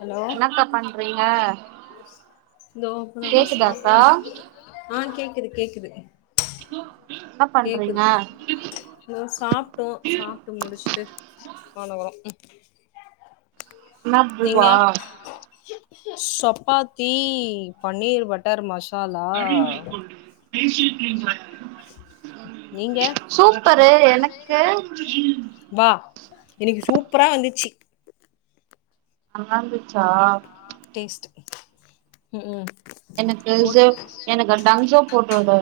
Hello என்னக்கா பண்றீங்க இதோ இப்ப தாமா கேக்குதாக்கா சாப்ட்டோ ஆ கேக்குது கேக்குது [unintelligible] கேக்குது பண்றீங்க ம் சாப்ட்டோ சாப் ட்டு முடிச்ட்டு மேல வரோ என்ன நீங்க பூவா சப்பாத்தி பன்னீர் பட் டர் மசாலா பேசிட்டிரிக்கீங்களா நீங்க சூப்பரு எனக்கு வா இன்னிக்கு சூப்பரா வந்துச்சு நல்லாருந்துச்சா டேஸ்ட் ம் ம் எனக்கு ஓட் ஸ்ஸொ எனக்கு டங்ஸும் போட்டுவுட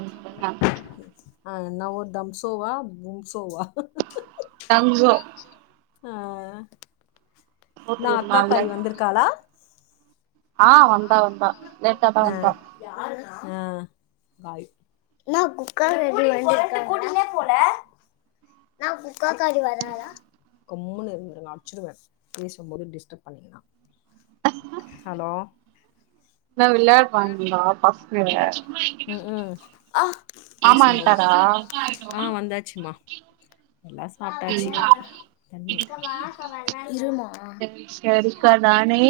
ஆ என்னா ஊர் தம்சோவா பும்சோவா டங்ஸோ ஆ போட்டு நா விடலால்ல அக்காக்காரி வந்திருக்காளா ஆ வந்தா வந்தா லேட்டா தா ஆ வந்தா ஆ பாய் கூட்டின் போறனட்டு கூட்டிட்னேபோல நா புக்காக்கடி வராடா கம்முனு இருந்துரு நா அச்சுருவ பேசும்போது டிஸ்டர்ப் பன்னினா ஹலோ என்னா விளையாட்வாங்களா பஸ்ங்க ஆ வன்ட்டாரா வந்தாச்சும்மா எல்லா சாப்ட்டாச்சு தண்ணி சரிக்கா நானே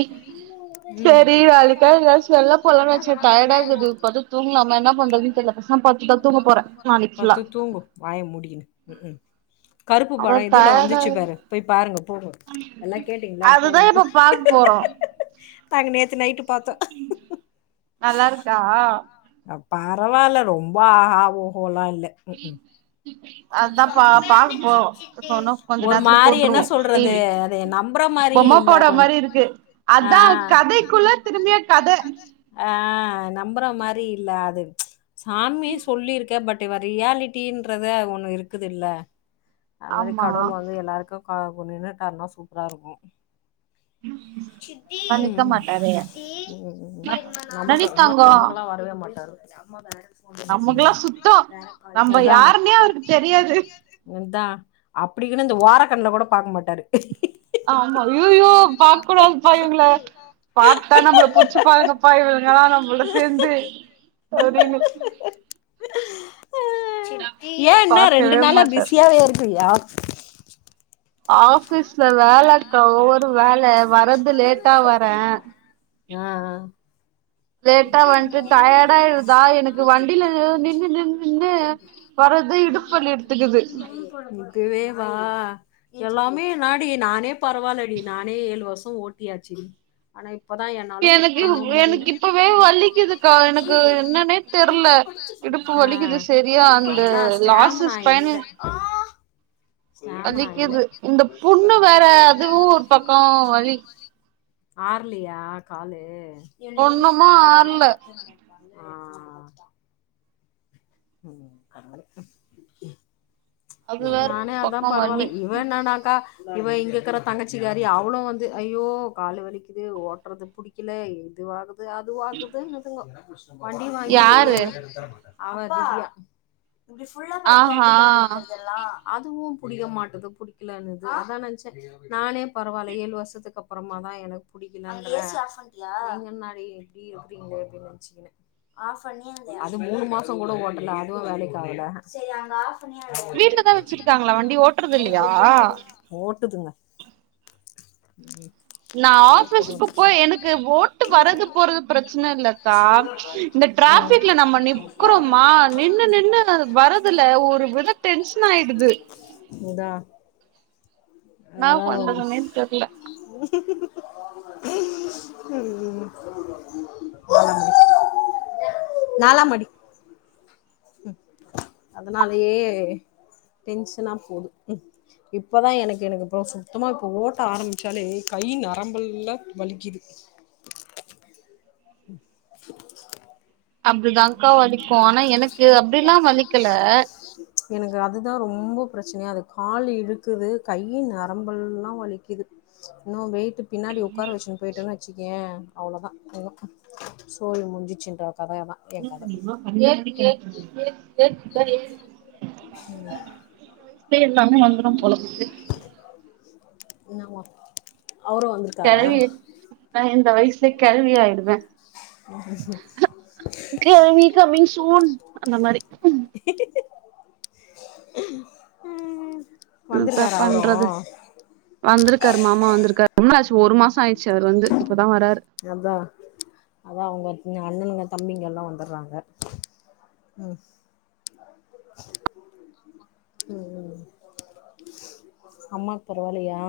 ம் எங்க்யாது எதாச் வெல்ல போலா வச்சன் டயர்டாருக்குது பட்த்து தூங்க்லாம என்னா பண்றதுன் தெர்ல பெசாம் பட்த்ததாதூங்க போறே நாளைக்ஃபுல்லா பத்து தூங்கு வாயமுடிகினு ம்ஹு க்ம் கருப்பு அதா படொ இதுல்ல டயர்டா வந்துச்சு பாரு போய் பாருங்க போங்க எல்லா கேட்டீங்களா அதுதா போங்க இப்ப பாக்க போறோ நாங்க நேத்து நைட்டுபாத்தோ நல்லாருக்கா பரவால்ல ரொம்ப ஆஹா ஓஹோலா இல்ல ம்ஹிக்ம் அத்தாப்பா பாக்க போறொ இன்னு கொஞ்ச ஒரு நேரத்துல மாதிரி என்ன போட்டுருவோ சொல்றது டிவி அதை நம்புற மாதிரி பொம்ம இல்லை படொ கொஞ்சம் மாரிருக்கு ஆஹ் ஆ நம்புற மாரிஇல்ல அது சாமி சொல்லிருக்க பட் இவ ரியாலிட்டன்றத ஒண்ணு இருக்குதுல்ல அதுமாரி ஆமா கடவுள் வந்து எல்லாருக்கு கா கொநின்னுட்டர்னா சூப்பராருக்கூ ம் ம் ம் பண் என்னடி நமக்கா இன்னு தங்கோ நமக்களா வர வரவே மாட்டாரு நமக்குல்லா ம். சுத்தொ நம்ப யாருன்னே அவருக்கு தெரியாது ந்தா அப்டிக்குனு இந்த ஓரக்கண்ணுல கூட பாக்கமாட்டாரு ஆம்மா ஐயியோ பாக்கூடாதுப்பா இவுங்குள பாத்தா நம்புள பூச்சி பாதுங்கப்பா இவுங்கல்லா நம்முள சேந்து அப்டின்னு ஏ என்னா ரெண்டு பாக்கவே நாளா மாட்டாரு பிசியாவே இருக்குக்கீரியா ஆபீஃஸ்ல வேலக்கா ஒவ்வொரு வேல வர்றது லேட்டா வர அ அ லேட்டா வந்துட்டு டயர்டாயிடுதா எனக்கு வண்டில நின்னு நின்னு நின்னு வர்றது இடுப்புவலி எடுத்துக்குது இப்பவேவா எல்லாமே என்னாடி நானே பரவால்லடி நானே ஏழுவர்ஷொ ஓட்டியாச்சு அனா இப்பதா என்னால சுத்தமா முடிய்ல இப்பே வலிக்குதுக்கா எனக்கு என்னனே தெர்ல இடுப்பு ஆ வலிக்குது செரியா அந்த லாஸ்ட்டு ஸ்பைனல் ஆ வலிக்குது இந்த புன்னு வேற அதுவு ஒர் பக்க வலிக் ஆர்லயா காலு ஒண்ணுமா ஆறல ஆ அது வேற ஒரு நானு அதா பக்கோ பரவால வலி வேனானாக்கா இவ இங்க இருக்கற தங்கச்சிகாரி அவ்ளு வந்து ஐயோ காலு வலிக்குது ஓட்றது புடிக்கல இதுவாகது து அது ஆகுதுன்னுதுங்கோ வண்டி வாங்கி ஒரு யாரு அவ ஆமா ஆஹா ங்ளா அதுவு புடிக்க மாட்டது புடிக்கலன்னது அதா நென்ச்சா நானே பரவால்ல ஏழு வருஷத்துக் அப் அப்பறமாதா எனக் புடிக்கலன்ற நீங்க என்னாடி இப்டி எப்டிங்களே அப்டின்னு நெனச்சுகின்ன அது மூணு மசோ கூட ஓட்டல அதுவு வேலைக்கு ஆகல வீட்லதா வச்சிருக்காங்களா வண்டி ஓட்டுறது இல்லையா [unintelligible] ஓட்டுதுங்க ம் நா ஆபீஸ்கு போய் எனக்கு ஓட்டு வர்ரது போறது பிரச்சன இல்ல கா இந்த டிராபிக்ல நம்ம நிப் க்றோமா நின்னு நின்னு வரதுல ஒரு வித டென்ஷன் ஆயிடுது அதா என்னா அதா பண்றதுன்னே தெர்ல ம் நாலா மடி அதனாலயே டென்ஷனா போது இப்பதா எனக்கு எனக்கு அப்றோ சுத்தமா இப்ப ஓட்ட ஆரம்பிச்சாலே கை நரம்பல்லா வலிக்கிது ம் அப்டிதாங் வலிக்கல [unintelligible] எனக்கு அதுதா ரொம்போ பிரச்சனயா இருக்கு கால் இழுக்குது கையி நரம்பெல்லா வலிக்கிது னோ வெய்ட்டு பின்னடி உக்காற வெச்சின் போயிட்டோன்னு வெச்சுக்கயே அவ்ளோதா இன்னு சோழி முடிஞ்சிச்சின்ற கதையதா எ கத [unintelligible] ம் வயசுலயே எல்லாமே வந்துரும் போல என்னவா அவரு வந்துரு கெழவி நா இந்த வயசுல கெளவி ஆயிடுவ கெழவி கமிங் சூன் அந்த மாரி என்னத்தா வந்திருக்காரா அவரு பண்றது வந்திருக்காரு மாமா வந்திருக்காரு ரொம்ப நாள் ஆச்சு ஒரு மாசோ ஆயிருச்சு அவரு வந்து இப்பதா வராரு அதா அதா அவங்க அண்ணனுங்க தம்பிங்க எல்லா வந்தர்றாங்க ம் ம் அம்மாக்கு பரவால்லயா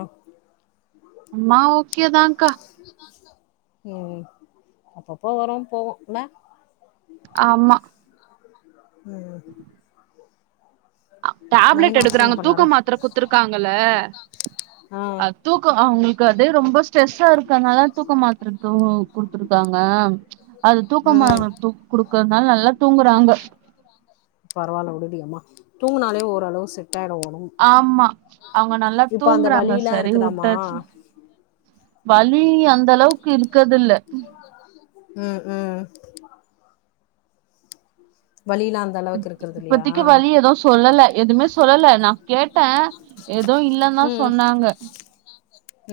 அம்மா ஓ கே தாங்கா ம் அப்பப்போ வரு போவு இல்ல ஆமா ம் டேப்லெட் நைனா எடுக்கறாங்க ஃபோன் தூக்க பண்ணாரா மாத்தர குத்துருக்காங்கள ஆ அ தூக்கோ அவுங்களுக்கு அதே ரொம்ப ஸ்ட்ரெஸ்ஸா இருக்கனால தூக்கோ மாத்ர தூங்கோ குடுத்துருக்காங்க அது தூக்கமா ம் து குடுக்கறதுனால நல்லா தூங்கறாங்கோ பரவால்ல விடுடியம்மா தூங்குனாலே ஓரளவு செட் ஆயிடு ஒடம் ஆமா அவுங்க நல்லா தூங்குறாங்க வலிலா சரின்னு இருக்குதாமா வுட்டாச்சி வலி அந்த அளவுக்கு இருக்கது இல்ல [inaudible] ம் ம் வலிலாந் இப் இப்பத்திகி வலி எதுவு சொல்லல எதுவுமே சொல்லல நா கேட்டே ஏது இல்லன் தா ம் சொன்னாங்க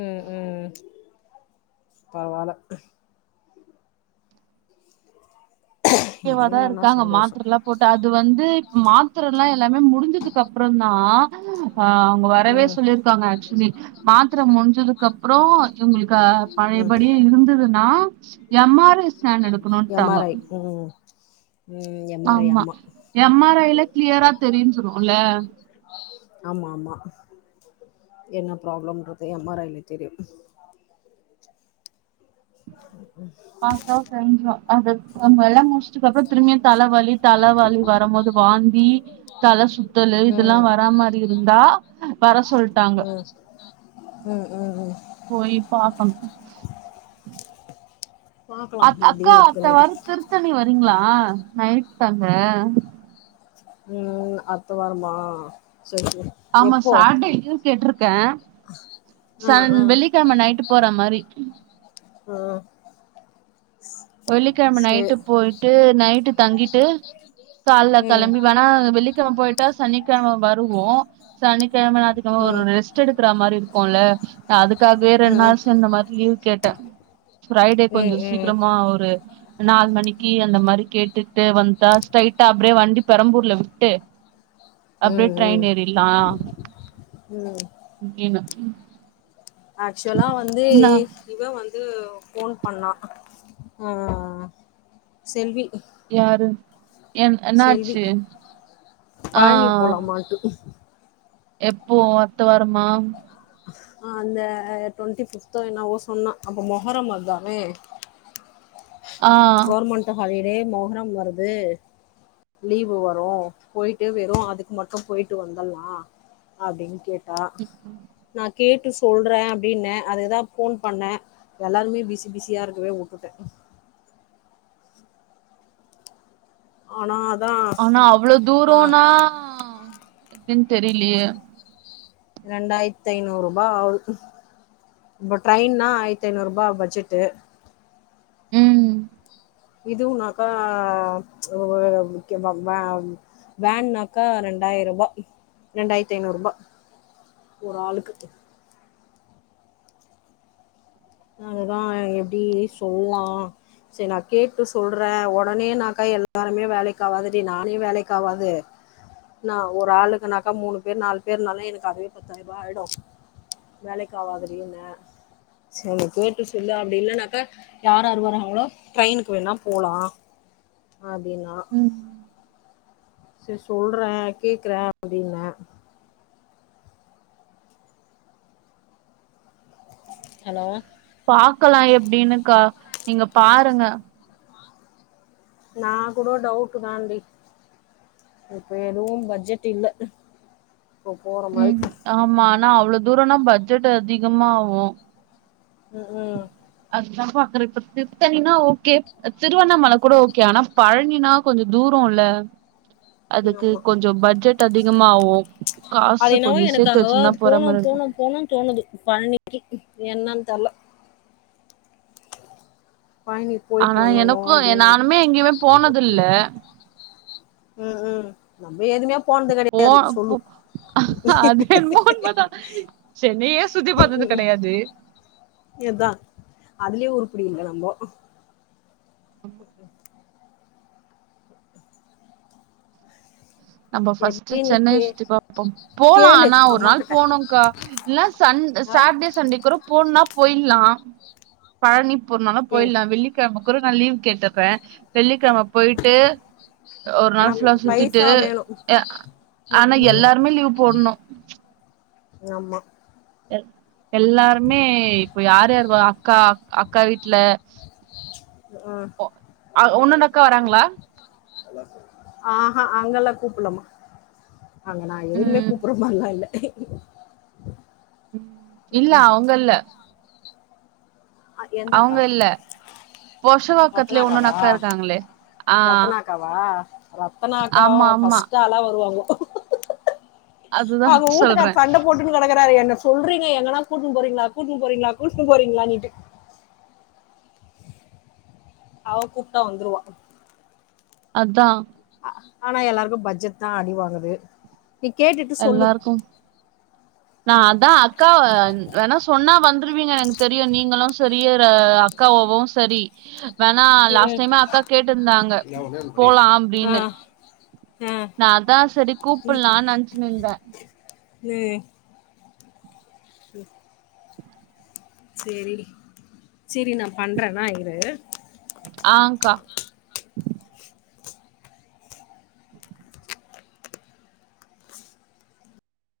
ம் ம் பரவால்ல [inaudible] ஆக்டிவாதா இல்லன்னா இருக்காங்க சந்தோஷோ மாத்தரல்லா போட்டு அது வந்து மாத்தர எல்லா எல்லாமே முடிஞ்சதுக்கு அப்புறந்தா ஆ அவுங்க வரவே ம் சொல்லியிருக்காங்க ஆக்சுவலி மாத்தர முடிஞ்சதுக்கு அப்றோ இவங்களுக்கு ம் பழயபடி இருந்ததுன்னா எம் ஆர் ஐ ஸ்கேண் எடுக்கணுடா எம் ஆர் ஐ ம் ம் ம் எ ஆமா எம் ஆர் ஐ ல க்ளியரா தெரியும்னு சொல்லுவோமல்ல ஆமா ஆமா என்ன ப்ராப்ளம்ன்றது எம் ஆர் ஐ ல தெரியு ம் [unintelligible] மல மடிச்சுதுக்கு அப்பறோ திரும்பியு தலவலி தலவலி வரும்போது வாந்தி தல சுத்தலு இதெல்லா ம் வரா மாரி இருந்தா வர சொல்ட்டாங்க ம் ம் ம் ம் போய் பாக்கணு பாக்கலா அ அக்கா எப்டியு அத்த இருக்குன்னுட்டு வார திருத்தணி வரீங்களா நைட்டு தங்க ம் அத்த வாரமா செரி செரி ஆமா சாட்டே லீவு கேட்டிருக்கே ஆ சன் ஆ வெள்ளிக்கெழம நைட்டு போற மாரி ஆ வெள்ளிக்கெழம சே நைட்டு போயிட்டு நைட்டு தங்கிட்டு கால ம் கெளம்பி வேணா வெள்ளிக்கெழம போயிட்டா சனிக்கெழம வருவோ சனிக்கெழம ஞாயித்துகெழமா ஒரு ம் ம் ரெஸ்ட் எடுக்கற மாரி இருக்கும்ல நா அதுக்காகவே ரெண்டு ம் நாள் சேந்த மாரி லீவு கேட்டே ஃரைடே கொஞ்ச ம் சீக்கிரமா ஒரு நாலு மணிக்கு அந்த மாரி கேட்டுட்டு வந்தா ஸ்ட்ரைடா அப்டியே வண்டி பெரம்பூர்ல விட்டு ஆ அப்பே டிரைன் எரில ம் [unintelligible] ஆக்சுவலா வந்து நா இவ வந்து போன் பண்ணா ம் செல்வி யாரு என் செல்வி என்னாச்சு ஆ ஆட்டுக்கும் எப்போ அத்த வாரமா அந்த டொன்ட்டி பிப்தோ என்னவோ சொன்னா அப்ப மொகரம் வருதாமே ஆ கவுர்மெண்ட் ஹாலிடே மொகரம் வருது லீவு வரும் போயிட்டு வெறும் அதுக்கு மட்டும் போயிட்டு வந்தட்லா அப்டின்னு கேட்டா ம் ம் நா கேட்டு சொல்றே அப்டின்னே அதுக்குதா ஃபோன் பண்ணே எல்லாருமே பிசி பிசியா இருக்கவே உட்டுட்டே ஆனா அத்தா ஆனா அவ்ளோ தூரோன்னா எப்டின்னு தெரிலயே ரெண்டாயிரத்தி ஐநூறு ரூபா ஆவுது இப்ப ட்ரெயின்னா ஆயிரத்தி ஐநூறு ரூபா பட்ஜெட்டு உம் இதுவுனக்கா [unintelligible] வேன்னாக்கா ரெண்டாயிரூபா ரெண்டாயிரத்தி ஐந்நூற்ரூபா ஒரு ஆளுக்கு அததா எப்டி சொல்லா சேரி நா கேட்டு சொல்றே உடனேனாக்கா எல்லாருமே வேலைக்காவாதுடி நானே வேலைக்காவாது ன்னா ஒரு ஆளுக்குனாக்கா மூனு பேரு நாலு பேருனாலு எனக்கு அதுவே பத்தாயிரரூபா ஆயிடும் வேலைக்கு ஆவாதுடி ன்ன சேரி நீ கேட்டு சொல்லு அப்படி இல்லன்னாக்கா யாராரு வராங்களோ ட்ரெயினுக்கு வேணா போலா அப்டின்னா ம் சேர் சொல்றே கேக்குறே அப்டின்ன ஹலோ பாக்கலா எப்டின்னுக்கா நீங்க பாருங்க நா கூட டவுட் தான் டி இப்ப எதுவும் பட்ஜெட் இல்ல இப்போ போற மாறி ம் ஆமா ஆனா அவ்ளோ தூரோன்னா பட்ஜெட் அதிகமா ஆவும் ம் ம் அத்தா பாக்குறே இப்ப திருத்தணினா ஓக்கே திருவண்ணாமலைக்கூட ஓக்கே ஆனா பழனினா கொஞ்சோ தூரம் இல்ல [unintelligible] அதுக்கு கொஞ்சோ பட்ஜெட் அதிகமா ஆவும் அது என்னவோ எனக்கு அங்க போணு இருக்கு போணு போணுன்னு தோணுது பழனிக்கு என்னன் தெர்ல பழனி போயிட்டு ஆனா வந்தர்லா எனக்கு அப்படின்னு இருக்கு நானுமே எங்கேயுமே போனதில்ல [unintelligible] ம் ம் நம்ப எதுவுமே போனது போ கெடையாது போ சொல்லு அது என்னமோ உண்மைதா சென்னையே சுத்தி பாத்தது கெடயாது எத்தா அதுலயே உருப்பிடி இல்ல நம்போ [unintelligible] நம்ப ஃபர்ஸ்ட்டு எப்டின்னு சென்னைய கே சுத்தி பாப்பம் போலா கேளு ஆனா ஒரு அம்மா நாள் கிட்ட போணுங்க்கா இல்னா சன்ட் ஆ சேட்ர்டே சன்டேக் கூட போணுன்னா போயிட்லா பழனி போறதுனாலு எங் போயிட்லா வெள்ளிக் கெழம கூட நா லீவ் கேட்டுற்றே வெள்ளிக்கெழம போயிட்டு ஒரு ஆனா நாள் ஃபுல்லா சுத்திட்டு பைசா வேணு எ ஆனா ம் ம் எல்லாருமே லீவ் போட்ணு ஆமா எ எல்லாருமே இப்போ யார் யார் வ அக்கா அக்கா வீட்ல ம் ஒ அ உன்னோட அக்கா வராங்களா ஆ ஹா அங்கல்லா கூப்பல்லமா அங்க நா எதுமே ம் கூப் அப்புறோமல்லா இல்ல இல்ல அவங்கல்ல அத் எந்தக்கா பொரஷிவாக்கத்திலே இன்னொன் ரத்னாக்காவா அக்கா இருக்காங்களே ஆ ரத்னாக்காவா ரத்னாக்கா ஆமா ஆமா ஃபர்ஸ்ட்டு ஆளா வருவாங்க அதுதா அவுங் வூட்டுக்கார் சொல்றே சண்ட போட் டுன் கெடக்கறாரு என்ன சொல்றீங்க எங்கனா கூட்டுன் போறீங்களா கூட்டுன் போறீங்களா கூட்டுன் போறீங்களானீட்டு அவ கூப்ட்டா வந்துருவா அதா அ ஆனா எல்லாருக்கு பட்ஜெட்தா அடிவாங்குது நீ கேட்டுட்டு சொல்லு எல்லாருக்கு நா அதா அக்கா வேணா சொன்னா வந்துருவீங்க என தெரியு நீங்களு செரி அ அக்காவாவு செரி வேணா ம், லாஸ்ட் ம். டைமே அக்கா கேட்டிருந்தாங்க போலா ஆ அப்டின்னு ஆ நா அதா செரி கூப்பிட்லான் நெனச்சுன்ருந்தே ஏ [inaudible] சேரி டி சேரி நா பண்றேன்னா இரு ஆங்கா